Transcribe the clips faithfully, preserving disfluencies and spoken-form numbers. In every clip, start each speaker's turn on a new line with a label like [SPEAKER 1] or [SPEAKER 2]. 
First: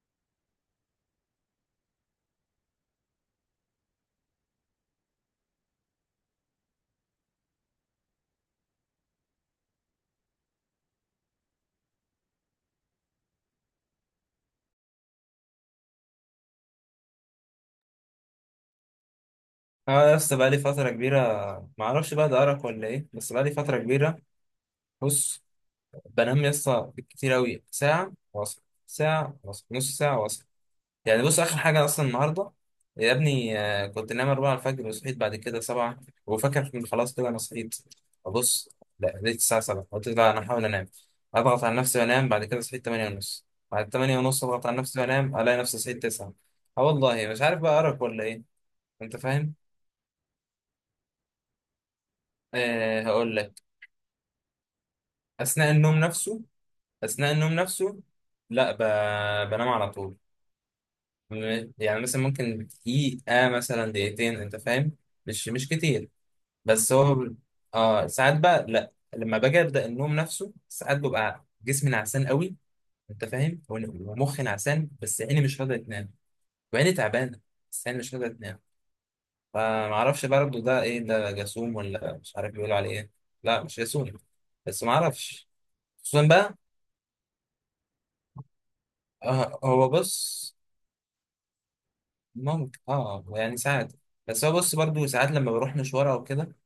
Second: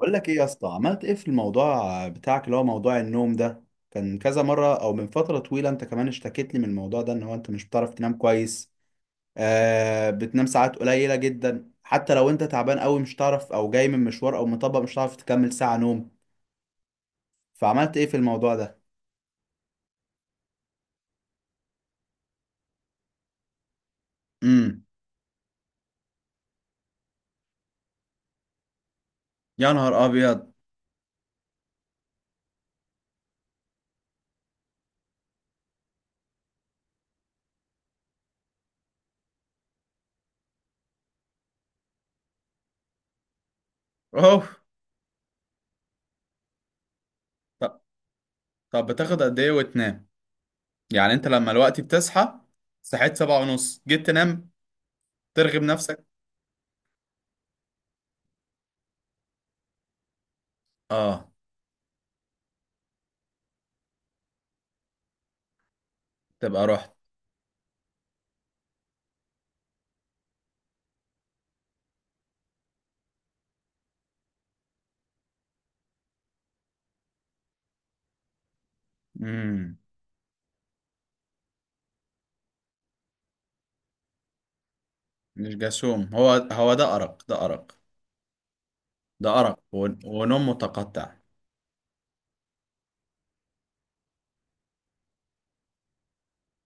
[SPEAKER 1] بقول لك ايه يا اسطى؟ عملت ايه في الموضوع بتاعك اللي هو موضوع النوم ده؟ كان كذا مرة او من فترة طويلة انت كمان اشتكيت لي من الموضوع ده، ان هو انت مش بتعرف تنام كويس. آه، بتنام ساعات قليلة جدا، حتى لو انت تعبان قوي مش تعرف، او جاي من مشوار او مطبق مش هتعرف تكمل ساعة نوم. فعملت ايه في الموضوع ده؟
[SPEAKER 2] اه، يا اسطى بقالي فترة كبيرة. ما اعرفش بقى ده أرق ولا ايه، بس بقالي فترة كبيرة.
[SPEAKER 1] امم
[SPEAKER 2] بص، بنام يا اسطى كتير أوي ساعة واصل، ساعة واصل،
[SPEAKER 1] يا
[SPEAKER 2] نص
[SPEAKER 1] نهار
[SPEAKER 2] ساعة واصل.
[SPEAKER 1] ابيض.
[SPEAKER 2] يعني بص آخر حاجة أصلا النهاردة يا ابني، آه، كنت نايم أربعة الفجر وصحيت بعد كده سبعة. وفاكر إن خلاص كده أنا صحيت. أبص، لا، لقيت الساعة سبعة، قلت لا أنا هحاول أنام، أضغط على نفسي وأنام. بعد كده صحيت تمانية ونص، بعد تمانية
[SPEAKER 1] اوه.
[SPEAKER 2] ونص أضغط على نفسي وأنام ألاقي نفسي صحيت تسعة. اه، والله مش عارف بقى
[SPEAKER 1] طب
[SPEAKER 2] أرق ولا ايه.
[SPEAKER 1] طب
[SPEAKER 2] أنت
[SPEAKER 1] بتاخد قد ايه
[SPEAKER 2] فاهم؟
[SPEAKER 1] وتنام؟ يعني انت لما الوقت بتصحى؟
[SPEAKER 2] أه،
[SPEAKER 1] صحيت
[SPEAKER 2] هقول
[SPEAKER 1] سبعة
[SPEAKER 2] لك.
[SPEAKER 1] ونص جيت تنام، ترغب
[SPEAKER 2] اثناء النوم
[SPEAKER 1] نفسك؟
[SPEAKER 2] نفسه، اثناء النوم نفسه. لا، ب... بنام على طول.
[SPEAKER 1] اه.
[SPEAKER 2] م- يعني مثلا ممكن دقيقة مثلا دقيقتين، انت فاهم. مش مش كتير.
[SPEAKER 1] تبقى رحت.
[SPEAKER 2] بس هو، اه، ساعات بقى لا. لما باجي ابدا النوم نفسه ساعات ببقى جسمي نعسان قوي. انت فاهم؟ ون- ومخي نعسان، بس عيني مش راضيه تنام. وعيني تعبانه. بس عيني مش راضيه تنام.
[SPEAKER 1] مم.
[SPEAKER 2] فمعرفش برضه ده ايه، ده جاسوم ولا مش عارف بيقولوا عليه ايه. لا، مش جاسوم. بس معرفش.
[SPEAKER 1] مش جاسوم،
[SPEAKER 2] خصوصا
[SPEAKER 1] هو
[SPEAKER 2] بقى.
[SPEAKER 1] هو ده أرق، ده أرق، ده أرق
[SPEAKER 2] آه هو
[SPEAKER 1] ون- ونوم
[SPEAKER 2] بص،
[SPEAKER 1] متقطع.
[SPEAKER 2] ممكن اه آه، يعني ساعات. بس هو بص برضو ساعات لما بروح مشوار او كده،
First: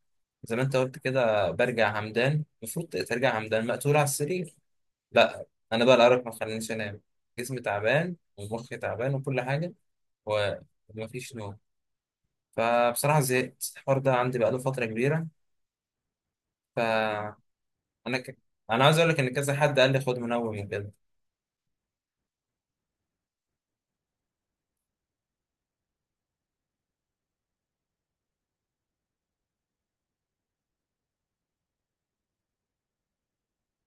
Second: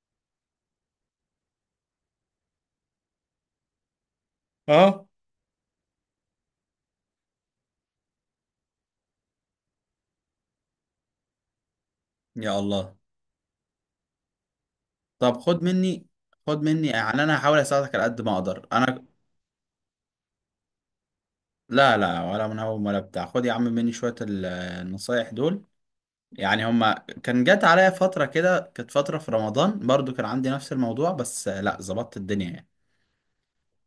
[SPEAKER 2] زي ما انت قلت كده برجع همدان، المفروض ترجع همدان مقتول على السرير.
[SPEAKER 1] اه.
[SPEAKER 2] لا، انا بقى الارق ما خلانيش انام. جسمي تعبان ومخي تعبان وكل حاجه. ومفيش نوم.
[SPEAKER 1] يا الله.
[SPEAKER 2] فبصراحه زهقت الحوار ده، عندي بقاله فتره كبيره.
[SPEAKER 1] طب خد مني خد مني يعني أنا
[SPEAKER 2] فانا
[SPEAKER 1] هحاول أساعدك على قد ما
[SPEAKER 2] ك...
[SPEAKER 1] أقدر
[SPEAKER 2] انا عايز
[SPEAKER 1] أنا.
[SPEAKER 2] اقول لك ان كذا حد قال لي خد منوم وكده.
[SPEAKER 1] لا لا، ولا منهوم ولا بتاع، خد يا عم مني شوية ال- النصايح دول. يعني هما كان جات عليا فترة كده، كانت فترة في رمضان برضو كان عندي نفس الموضوع، بس آه، لا ظبطت الدنيا يعني.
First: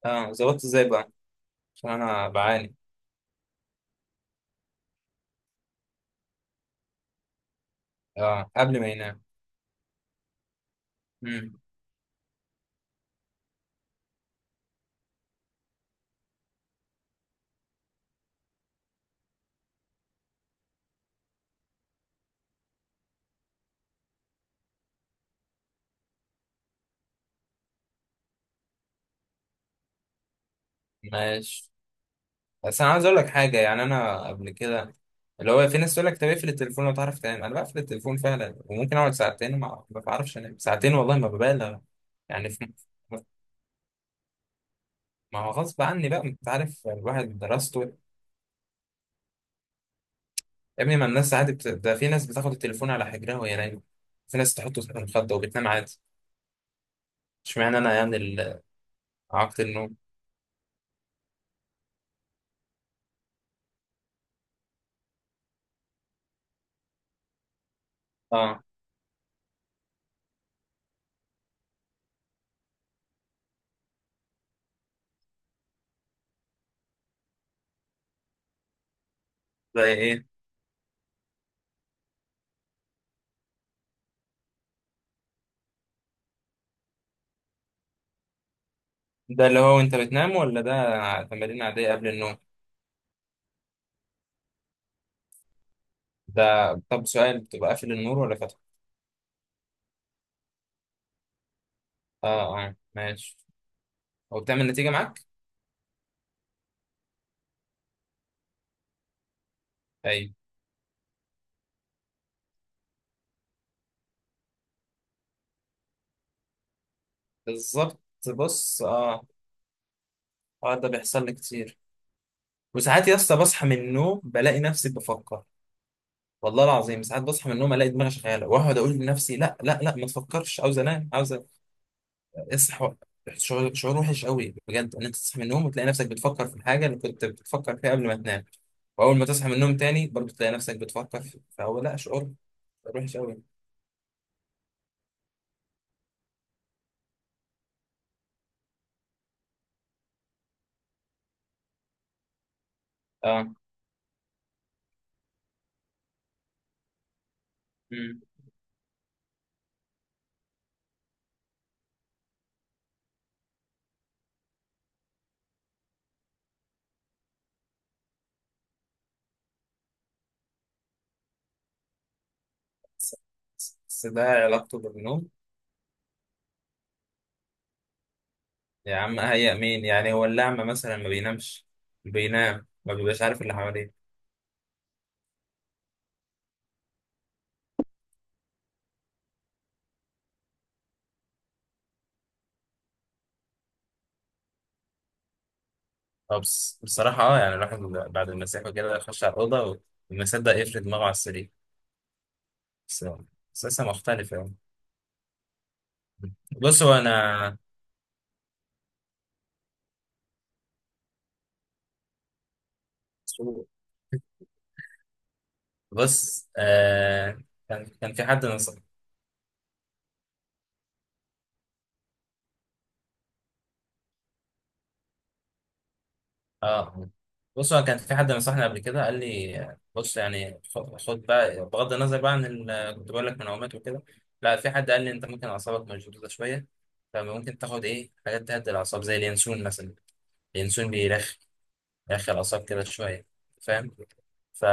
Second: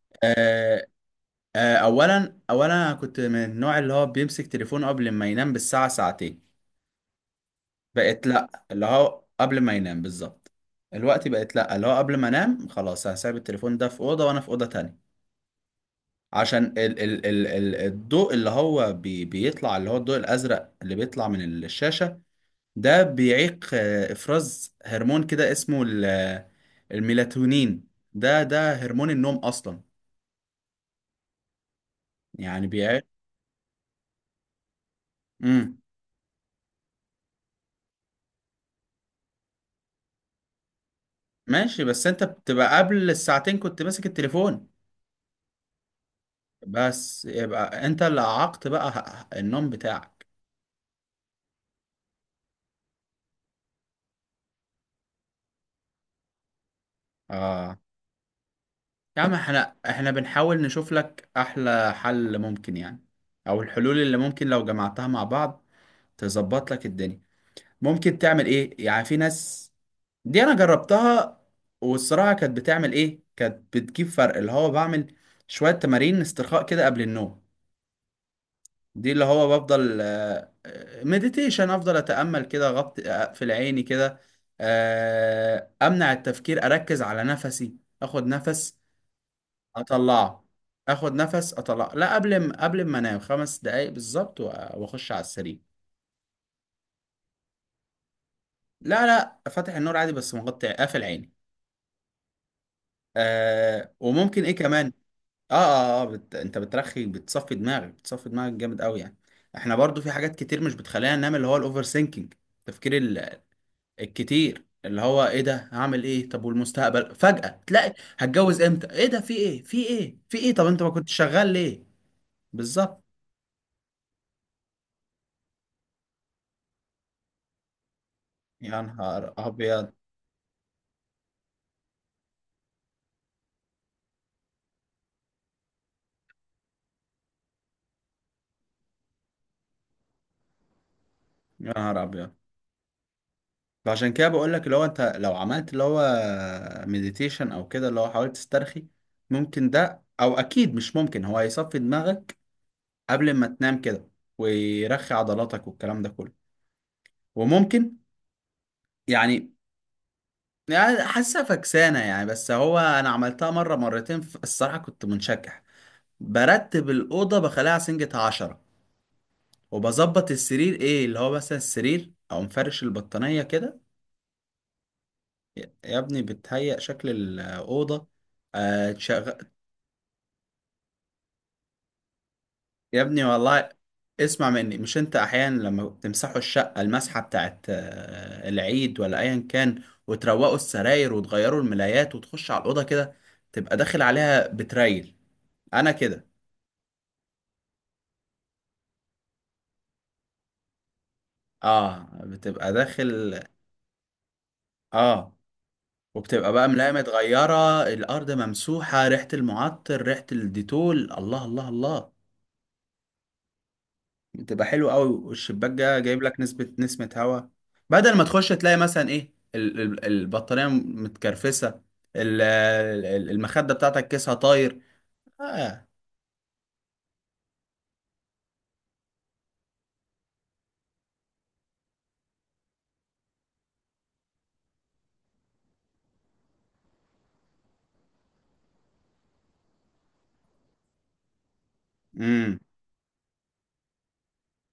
[SPEAKER 2] اه، ظبطت
[SPEAKER 1] آه،
[SPEAKER 2] ازاي بقى؟
[SPEAKER 1] آه،
[SPEAKER 2] عشان انا
[SPEAKER 1] أولا أولا
[SPEAKER 2] بعاني.
[SPEAKER 1] أنا كنت من النوع اللي هو بيمسك تليفونه قبل ما ينام بالساعة ساعتين. بقت
[SPEAKER 2] اه،
[SPEAKER 1] لا،
[SPEAKER 2] قبل
[SPEAKER 1] اللي
[SPEAKER 2] ما ينام.
[SPEAKER 1] هو قبل ما ينام بالظبط الوقت، بقت
[SPEAKER 2] مم.
[SPEAKER 1] لا اللي هو قبل ما انام خلاص هسيب التليفون ده في اوضه وانا في اوضه تانية. عشان ال ال ال ال الضوء اللي هو بي بيطلع، اللي هو الضوء الازرق اللي بيطلع من الشاشه، ده بيعيق آه، افراز هرمون كده اسمه ال- آه، الميلاتونين. ده ده هرمون النوم اصلا.
[SPEAKER 2] ماشي،
[SPEAKER 1] يعني
[SPEAKER 2] بس انا
[SPEAKER 1] بيعيق.
[SPEAKER 2] عايز اقول لك حاجه، يعني انا قبل كده اللي هو
[SPEAKER 1] امم
[SPEAKER 2] في ناس تقول لك طب اقفل التليفون لو تعرف تنام، انا بقفل التليفون فعلا وممكن اقعد ساعتين ما ما بعرفش انام ساعتين والله ما ببالغ.
[SPEAKER 1] ماشي، بس انت
[SPEAKER 2] يعني في،
[SPEAKER 1] بتبقى قبل الساعتين كنت ماسك التليفون.
[SPEAKER 2] ما هو غصب عني بقى، انت عارف
[SPEAKER 1] بس
[SPEAKER 2] الواحد
[SPEAKER 1] يبقى
[SPEAKER 2] دراسته.
[SPEAKER 1] انت اللي عاقت بقى ه- ه- النوم بتاعك.
[SPEAKER 2] يا ابني ما الناس عادي، بت... ده في ناس بتاخد التليفون على حجرها وهي نايمه. في ناس تحطه تحت المخده وبتنام عادي.
[SPEAKER 1] اه.
[SPEAKER 2] اشمعنى انا يعني ال-
[SPEAKER 1] يا عم
[SPEAKER 2] اعاقه
[SPEAKER 1] احنا
[SPEAKER 2] النوم.
[SPEAKER 1] احنا بنحاول نشوف لك احلى حل ممكن يعني، او الحلول اللي ممكن لو جمعتها مع بعض تظبط لك الدنيا. ممكن تعمل
[SPEAKER 2] اه.
[SPEAKER 1] ايه؟ يعني في ناس دي انا جربتها، والصراحة كانت بتعمل ايه، كانت بتجيب فرق. اللي هو بعمل شوية تمارين استرخاء كده قبل النوم، دي اللي هو
[SPEAKER 2] ده
[SPEAKER 1] بفضل.
[SPEAKER 2] ايه؟
[SPEAKER 1] مديتيشن، افضل اتأمل كده غط، اقفل عيني كده، آه، امنع التفكير، اركز على نفسي، اخد نفس
[SPEAKER 2] ده اللي هو انت بتنام
[SPEAKER 1] اطلعه،
[SPEAKER 2] ولا
[SPEAKER 1] اخد
[SPEAKER 2] ده
[SPEAKER 1] نفس
[SPEAKER 2] تمارين
[SPEAKER 1] اطلع،
[SPEAKER 2] عاديه قبل
[SPEAKER 1] لا
[SPEAKER 2] النوم؟
[SPEAKER 1] قبل ما قبل ما انام خمس دقايق بالظبط، وأ- واخش على السرير.
[SPEAKER 2] ده طب سؤال، بتبقى قافل النور ولا فاتحه؟
[SPEAKER 1] لا لا، فاتح النور عادي، بس مغطي قافل عيني.
[SPEAKER 2] اه، اه، ماشي.
[SPEAKER 1] آه
[SPEAKER 2] هو
[SPEAKER 1] وممكن ايه
[SPEAKER 2] بتعمل نتيجة
[SPEAKER 1] كمان.
[SPEAKER 2] معاك؟
[SPEAKER 1] اه اه، آه بت... انت بترخي، بتصفي دماغك، بتصفي دماغك جامد قوي يعني. احنا برضو في
[SPEAKER 2] أيوة.
[SPEAKER 1] حاجات كتير مش بتخلينا ننام، اللي هو الاوفر سينكينج، التفكير ال- الكتير، اللي هو ايه ده، هعمل ايه، طب والمستقبل، فجأة تلاقي
[SPEAKER 2] بالظبط.
[SPEAKER 1] هتجوز
[SPEAKER 2] بص،
[SPEAKER 1] امتى، ايه ده،
[SPEAKER 2] اه،
[SPEAKER 1] في ايه في ايه في ايه، طب
[SPEAKER 2] اه،
[SPEAKER 1] انت
[SPEAKER 2] ده
[SPEAKER 1] ما كنت
[SPEAKER 2] بيحصل لي
[SPEAKER 1] شغال
[SPEAKER 2] كتير.
[SPEAKER 1] ليه. بالظبط.
[SPEAKER 2] وساعات يا اسطى بصحى من النوم بلاقي نفسي بفكر. والله العظيم ساعات بصحى من النوم الاقي دماغي شغاله، واقعد
[SPEAKER 1] يا
[SPEAKER 2] اقول
[SPEAKER 1] نهار
[SPEAKER 2] لنفسي لا لا
[SPEAKER 1] ابيض.
[SPEAKER 2] لا، ما تفكرش، عاوز انام، عاوز اصحى. شعور، شعور وحش قوي بجد، ان انت تصحى من النوم وتلاقي نفسك بتفكر في الحاجه اللي كنت بتفكر فيها قبل ما تنام. واول ما تصحى من النوم تاني برضه تلاقي نفسك بتفكر في-
[SPEAKER 1] يا
[SPEAKER 2] فهو، لا،
[SPEAKER 1] نهار ابيض.
[SPEAKER 2] شعور، شعور وحش قوي.
[SPEAKER 1] فعشان كده بقول لك اللي هو انت لو عملت اللي هو مديتيشن او كده، اللي هو حاولت تسترخي، ممكن ده او اكيد مش ممكن، هو هيصفي دماغك قبل
[SPEAKER 2] اه.
[SPEAKER 1] ما تنام كده، ويرخي عضلاتك والكلام ده كله. وممكن
[SPEAKER 2] امم
[SPEAKER 1] يعني يعني حاسه فكسانه يعني، بس هو انا عملتها مره مرتين ف- الصراحه كنت منشكح. برتب الاوضه، بخليها سنجة عشرة، وبظبط السرير، ايه اللي هو مثلا السرير، او مفرش
[SPEAKER 2] بس،
[SPEAKER 1] البطانيه كده.
[SPEAKER 2] بس ده علاقته بالنوم؟
[SPEAKER 1] يا ابني بتهيأ شكل الأوضة. آه،
[SPEAKER 2] يا عم
[SPEAKER 1] تشغ-
[SPEAKER 2] اهيأ مين يعني، هو اللعمة مثلا ما بينامش؟ بينام ما
[SPEAKER 1] يا
[SPEAKER 2] بيبقاش
[SPEAKER 1] ابني
[SPEAKER 2] عارف اللي
[SPEAKER 1] والله
[SPEAKER 2] حواليه.
[SPEAKER 1] اسمع مني، مش انت احيانا لما بتمسحوا الشقة المسحة بتاعت آه، العيد ولا ايا كان، وتروقوا السراير وتغيروا الملايات وتخش على الأوضة كده، تبقى داخل عليها بتريل. انا كده.
[SPEAKER 2] أه، بس بصراحة، أه يعني الواحد بعد المسيح وكده يخش على الأوضة وما يصدق يفرد دماغه على السرير.
[SPEAKER 1] اه بتبقى
[SPEAKER 2] بس،
[SPEAKER 1] داخل.
[SPEAKER 2] بس لسه مختلف يعني.
[SPEAKER 1] اه وبتبقى بقى
[SPEAKER 2] بص
[SPEAKER 1] ملاية
[SPEAKER 2] هو أنا،
[SPEAKER 1] متغيرة، الأرض ممسوحة، ريحة المعطر، ريحة الديتول، الله الله الله، بتبقى حلوة قوي، والشباك ده جايب لك
[SPEAKER 2] بص،
[SPEAKER 1] نسبة نسمة
[SPEAKER 2] آه
[SPEAKER 1] هواء،
[SPEAKER 2] كان كان
[SPEAKER 1] بدل ما
[SPEAKER 2] في حد.
[SPEAKER 1] تخش تلاقي مثلا ايه ال- ال- البطارية متكرفسة، ال- ال- المخدة بتاعتك كيسها طاير. اه.
[SPEAKER 2] اه، بص، هو كان في حد نصحني قبل كده قال لي بص يعني خد، خد بقى بغض النظر بقى عن ال- كنت بقول لك منومات وكده. لا، في حد قال لي انت ممكن اعصابك مشدوده شويه، فممكن تاخد ايه حاجات تهدي الاعصاب زي اليانسون مثلا. اليانسون بيرخي، يرخي
[SPEAKER 1] امم
[SPEAKER 2] الاعصاب كده شويه. فاهم؟ ف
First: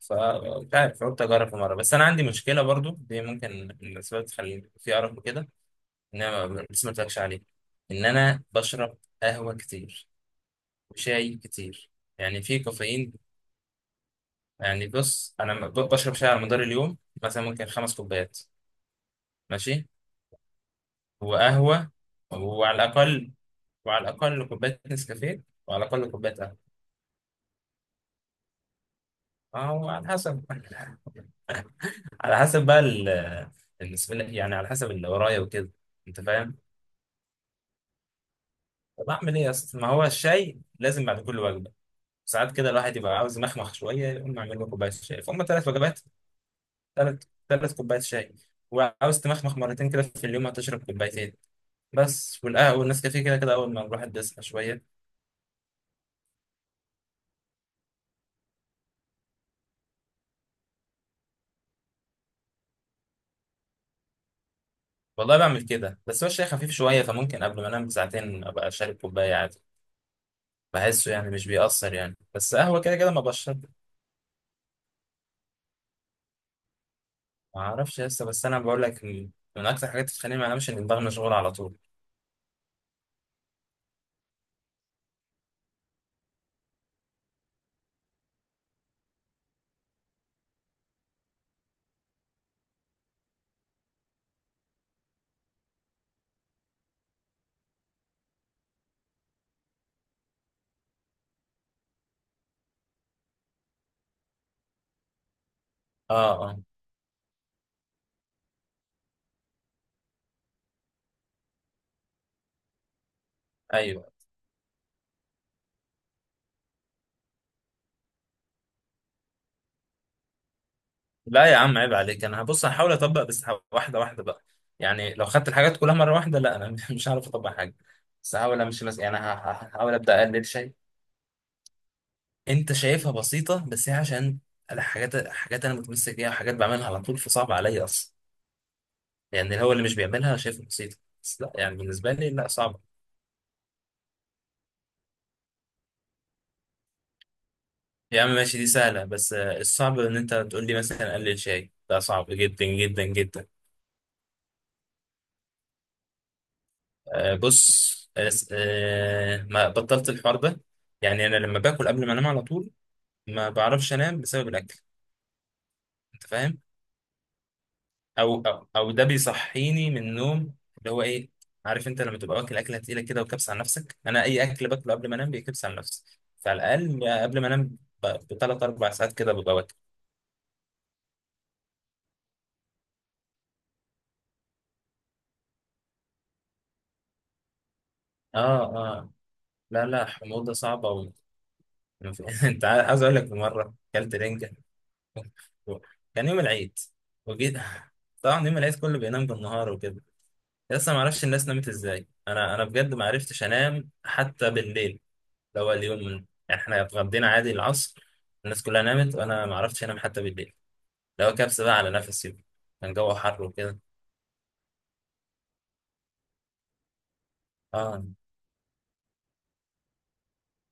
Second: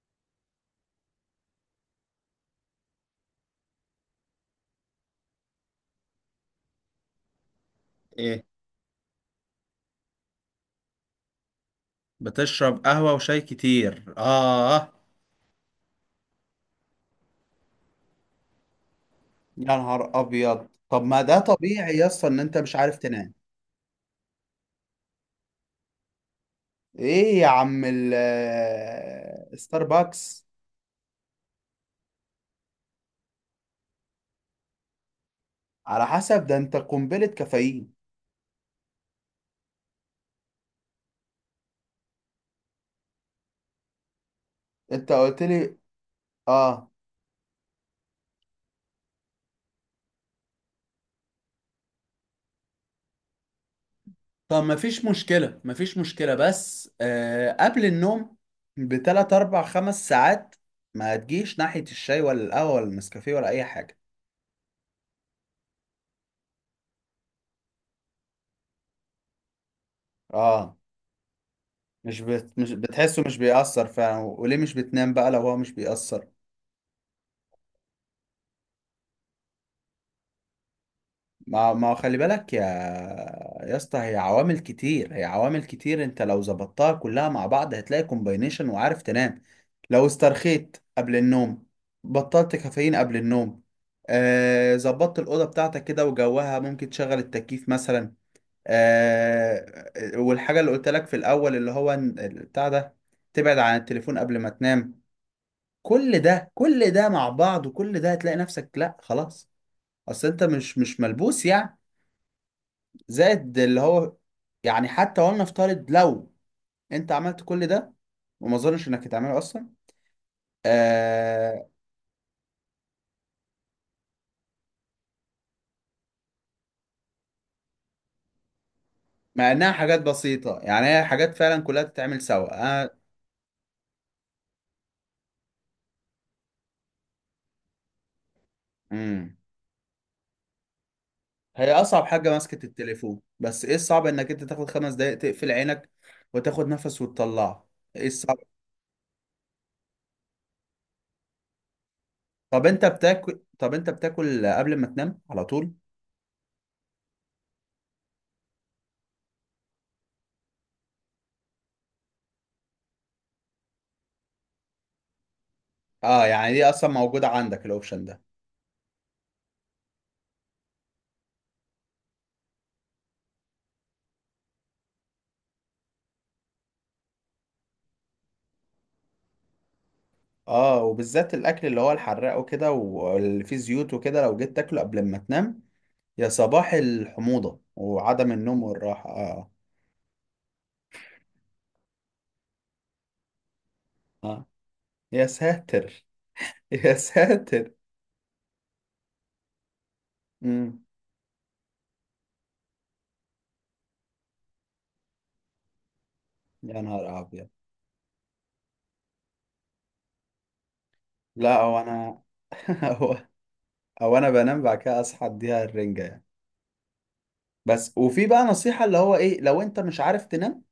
[SPEAKER 2] ف مش عارف، قلت اجرب مره. بس انا عندي مشكله برضو دي ممكن من الاسباب تخلي في ارق وكده، ان انا ما- لسه ما قلتلكش عليه، ان
[SPEAKER 1] ايه.
[SPEAKER 2] انا بشرب قهوه كتير وشاي كتير. يعني في
[SPEAKER 1] بتشرب
[SPEAKER 2] كافيين.
[SPEAKER 1] قهوة وشاي كتير
[SPEAKER 2] يعني
[SPEAKER 1] اه.
[SPEAKER 2] بص انا ب- بشرب شاي على مدار اليوم، مثلا ممكن خمس كوبايات.
[SPEAKER 1] يا
[SPEAKER 2] ماشي.
[SPEAKER 1] نهار ابيض، طب ما ده
[SPEAKER 2] وقهوه.
[SPEAKER 1] طبيعي يا اسطى ان انت مش
[SPEAKER 2] وعلى
[SPEAKER 1] عارف تنام.
[SPEAKER 2] الاقل وعلى الاقل كوبايه نسكافيه، وعلى الاقل كوبايه قهوه.
[SPEAKER 1] ايه يا عم ال-
[SPEAKER 2] اه، وعلى حسب
[SPEAKER 1] ستاربكس،
[SPEAKER 2] على حسب بقى ال ال- بسم الله، يعني على حسب اللي ورايا وكده.
[SPEAKER 1] على
[SPEAKER 2] انت
[SPEAKER 1] حسب ده
[SPEAKER 2] فاهم؟
[SPEAKER 1] انت قنبلة كافيين.
[SPEAKER 2] طب اعمل ايه يا اسطى، ما هو الشاي لازم بعد كل وجبه. ساعات كده الواحد يبقى عاوز يمخمخ شويه، يقوم اعمل له كوبايه
[SPEAKER 1] انت
[SPEAKER 2] شاي.
[SPEAKER 1] قلت
[SPEAKER 2] فهم ثلاث
[SPEAKER 1] لي
[SPEAKER 2] وجبات،
[SPEAKER 1] اه.
[SPEAKER 2] ثلاث ثلاث كوبايات شاي. وعاوز تمخمخ مرتين كده في اليوم هتشرب كوبايتين. بس والقهوة والنسكافيه كده كده أول ما الواحد بيصحى
[SPEAKER 1] طب
[SPEAKER 2] شوية.
[SPEAKER 1] مفيش مشكلة، مفيش مشكلة، بس آه قبل النوم بتلات أربع خمس ساعات ما تجيش ناحية الشاي ولا القهوة ولا النسكافيه ولا أي حاجة.
[SPEAKER 2] والله بعمل كده، بس هو الشاي خفيف شوية، فممكن قبل ما أنام بساعتين أبقى شارب كوباية عادي.
[SPEAKER 1] اه.
[SPEAKER 2] بحسه يعني مش بيأثر يعني،
[SPEAKER 1] مش
[SPEAKER 2] بس
[SPEAKER 1] بت... مش
[SPEAKER 2] قهوة كده كده ما
[SPEAKER 1] بتحسه مش
[SPEAKER 2] بشرب.
[SPEAKER 1] بيأثر فعلا، وليه مش بتنام بقى لو هو مش بيأثر؟
[SPEAKER 2] ما أعرفش لسه، بس أنا بقول لك، من من أكتر حاجات بتخليني ما أنامش إن دماغي مشغول على
[SPEAKER 1] ما
[SPEAKER 2] طول.
[SPEAKER 1] ما خلي بالك يا يا اسطى، هي عوامل كتير هي عوامل كتير، انت لو ظبطتها كلها مع بعض هتلاقي كومباينيشن وعارف تنام. لو استرخيت قبل النوم، بطلت كافيين قبل النوم، آه ظبطت الأوضة بتاعتك كده وجوها، ممكن تشغل التكييف مثلا، آه، والحاجة اللي قلت لك في الأول، اللي هو إن- بتاع ده تبعد عن التليفون قبل ما تنام،
[SPEAKER 2] أه،
[SPEAKER 1] كل ده
[SPEAKER 2] أه،
[SPEAKER 1] كل ده مع بعض، وكل ده هتلاقي نفسك لا خلاص، اصل انت مش مش ملبوس يعني، زائد اللي
[SPEAKER 2] أيوه.
[SPEAKER 1] هو، يعني حتى ولنفترض لو انت عملت كل ده، وما اظنش انك هتعمله اصلا
[SPEAKER 2] لا يا
[SPEAKER 1] آه،
[SPEAKER 2] عم عيب عليك، انا هبص هحاول اطبق، بس ه- واحده واحده بقى. يعني لو خدت الحاجات كلها مره واحده، لا انا مش هعرف اطبق حاجه. بس هحاول امشي مثلا يعني، ه- ه-
[SPEAKER 1] مع انها
[SPEAKER 2] هحاول
[SPEAKER 1] حاجات
[SPEAKER 2] ابدا اقلل
[SPEAKER 1] بسيطة،
[SPEAKER 2] شيء.
[SPEAKER 1] يعني هي حاجات فعلا كلها تتعمل سوا
[SPEAKER 2] انت
[SPEAKER 1] انا.
[SPEAKER 2] شايفها بسيطه بس هي عشان، الحاجات حاجات انا متمسك بيها وحاجات بعملها على طول، فصعب عليا اصلا.
[SPEAKER 1] امم
[SPEAKER 2] يعني هو اللي مش بيعملها شايفها بسيطه، بس لا
[SPEAKER 1] هي
[SPEAKER 2] يعني،
[SPEAKER 1] اصعب
[SPEAKER 2] بالنسبه
[SPEAKER 1] حاجة
[SPEAKER 2] لي لا
[SPEAKER 1] ماسكة
[SPEAKER 2] صعبه.
[SPEAKER 1] التليفون، بس ايه الصعب انك انت تاخد خمس دقايق تقفل عينك، وتاخد نفس وتطلعه؟ ايه
[SPEAKER 2] يا عم
[SPEAKER 1] الصعب؟
[SPEAKER 2] ماشي دي سهله، بس آه، الصعب ان انت تقول لي مثلا قلل شيء، ده صعب جدا
[SPEAKER 1] طب انت
[SPEAKER 2] جدا
[SPEAKER 1] بتاكل،
[SPEAKER 2] جدا.
[SPEAKER 1] طب انت بتاكل قبل ما تنام على طول؟
[SPEAKER 2] آه، بص، آه، ما بطلت الحوار ده. يعني انا لما باكل قبل ما انام على طول ما بعرفش انام بسبب الاكل. انت
[SPEAKER 1] اه، يعني
[SPEAKER 2] فاهم؟
[SPEAKER 1] دي اصلا موجودة عندك الاوبشن ده.
[SPEAKER 2] او او او ده بيصحيني من النوم اللي هو ايه، عارف انت لما تبقى واكل اكله تقيله كده وكبس على نفسك. انا اي اكل باكله قبل ما انام بيكبس على نفسي. فعلى الاقل قبل ما انام بثلاث اربع ساعات كده ببقى واكل.
[SPEAKER 1] اه، وبالذات الاكل اللي هو الحراق وكده، واللي فيه زيوت وكده، لو جيت تاكله قبل ما تنام، يا صباح الحموضة وعدم النوم
[SPEAKER 2] اه،
[SPEAKER 1] والراحة.
[SPEAKER 2] اه،
[SPEAKER 1] اه
[SPEAKER 2] لا، لا، حموضه صعبه و... انت عا- عايز اقول لك في مره اكلت
[SPEAKER 1] اه.
[SPEAKER 2] رنجه.
[SPEAKER 1] يا ساتر.
[SPEAKER 2] كان يوم العيد.
[SPEAKER 1] يا
[SPEAKER 2] وجيت،
[SPEAKER 1] ساتر.
[SPEAKER 2] طبعا يوم العيد كله بينام بالنهار وكده.
[SPEAKER 1] امم
[SPEAKER 2] لسه ما اعرفش الناس نامت ازاي، انا انا بجد ما عرفتش انام حتى بالليل. اللي هو اليوم من- يعني احنا
[SPEAKER 1] يا نهار
[SPEAKER 2] اتغدينا
[SPEAKER 1] ابيض.
[SPEAKER 2] عادي العصر. الناس كلها نامت وانا ما عرفتش انام حتى بالليل. اللي هو
[SPEAKER 1] لا
[SPEAKER 2] كبس بقى
[SPEAKER 1] هو
[SPEAKER 2] على
[SPEAKER 1] انا.
[SPEAKER 2] نفسي. كان جو
[SPEAKER 1] هو
[SPEAKER 2] حر وكده.
[SPEAKER 1] هو انا بنام بعد كده اصحى اديها الرنجة يعني. بس،
[SPEAKER 2] اه،
[SPEAKER 1] وفي بقى نصيحة، اللي هو ايه، لو انت مش عارف تنام،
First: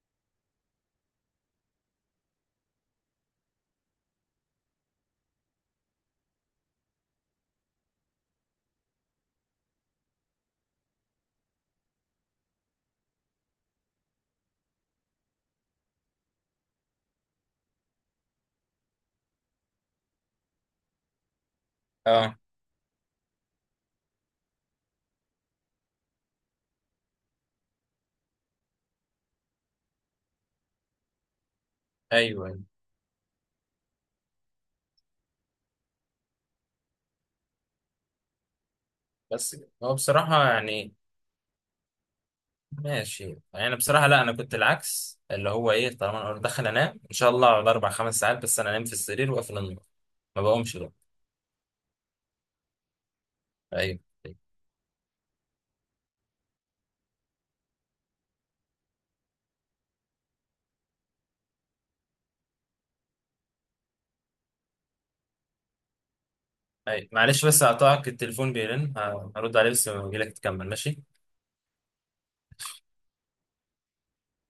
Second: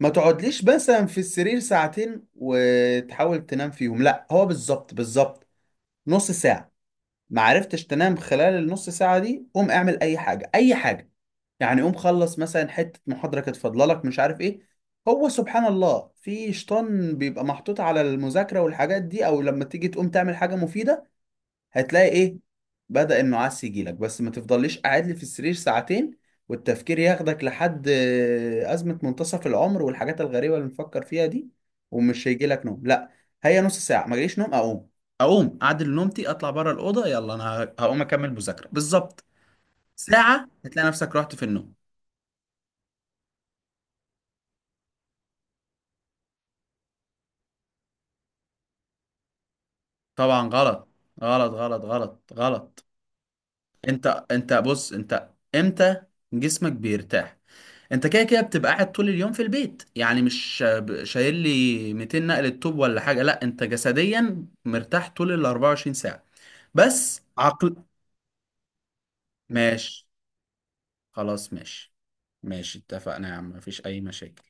[SPEAKER 1] ما تقعدليش مثلا في السرير ساعتين وتحاول تنام فيهم لا. هو بالظبط بالظبط، نص ساعة ما عرفتش تنام خلال النص ساعة دي، قوم اعمل أي حاجة، أي حاجة. يعني قوم خلص مثلا حتة محاضرة كانت فاضلة لك مش عارف إيه، هو سبحان الله في شيطان بيبقى محطوط على المذاكرة والحاجات دي، أو لما تيجي تقوم تعمل حاجة مفيدة هتلاقي
[SPEAKER 2] اه،
[SPEAKER 1] ايه، بدأ النعاس يجيلك. بس ما تفضليش قاعد لي في السرير ساعتين، والتفكير ياخدك لحد آه، أزمة منتصف العمر والحاجات الغريبة اللي نفكر فيها دي، ومش
[SPEAKER 2] ايوه، أيوة.
[SPEAKER 1] هيجيلك نوم لا. هي نص ساعة ما جاليش نوم، أقوم أقوم أعدل نومتي، أطلع بره الأوضة، يلا أنا هقوم أكمل مذاكرة بالظبط.
[SPEAKER 2] بس كده. هو
[SPEAKER 1] ساعة
[SPEAKER 2] بصراحه
[SPEAKER 1] هتلاقي
[SPEAKER 2] يعني
[SPEAKER 1] نفسك رحت في النوم.
[SPEAKER 2] ماشي، يعني بصراحه لا انا كنت العكس اللي هو ايه، طالما انا دخل انام ان شاء الله على اربع خمس ساعات، بس انا انام في السرير واقفل النور، ما
[SPEAKER 1] طبعا
[SPEAKER 2] بقومش.
[SPEAKER 1] غلط، غلط غلط غلط غلط.
[SPEAKER 2] ايوه.
[SPEAKER 1] أنت أنت بص أنت، إمتى جسمك بيرتاح؟ انت كده كده بتبقى قاعد طول اليوم في البيت، يعني مش ب- شايل لي ميتين نقلة طوب ولا حاجة، لا انت جسديا مرتاح طول ال أربعة وعشرين ساعة،
[SPEAKER 2] ايوه
[SPEAKER 1] بس
[SPEAKER 2] معلش بس
[SPEAKER 1] عقل.
[SPEAKER 2] هقطعك، التليفون بيرن، ه- هرد عليه، بس
[SPEAKER 1] ماشي،
[SPEAKER 2] لما اجيلك تكمل. ماشي.
[SPEAKER 1] خلاص ماشي، ماشي اتفقنا يا عم، مفيش اي مشاكل.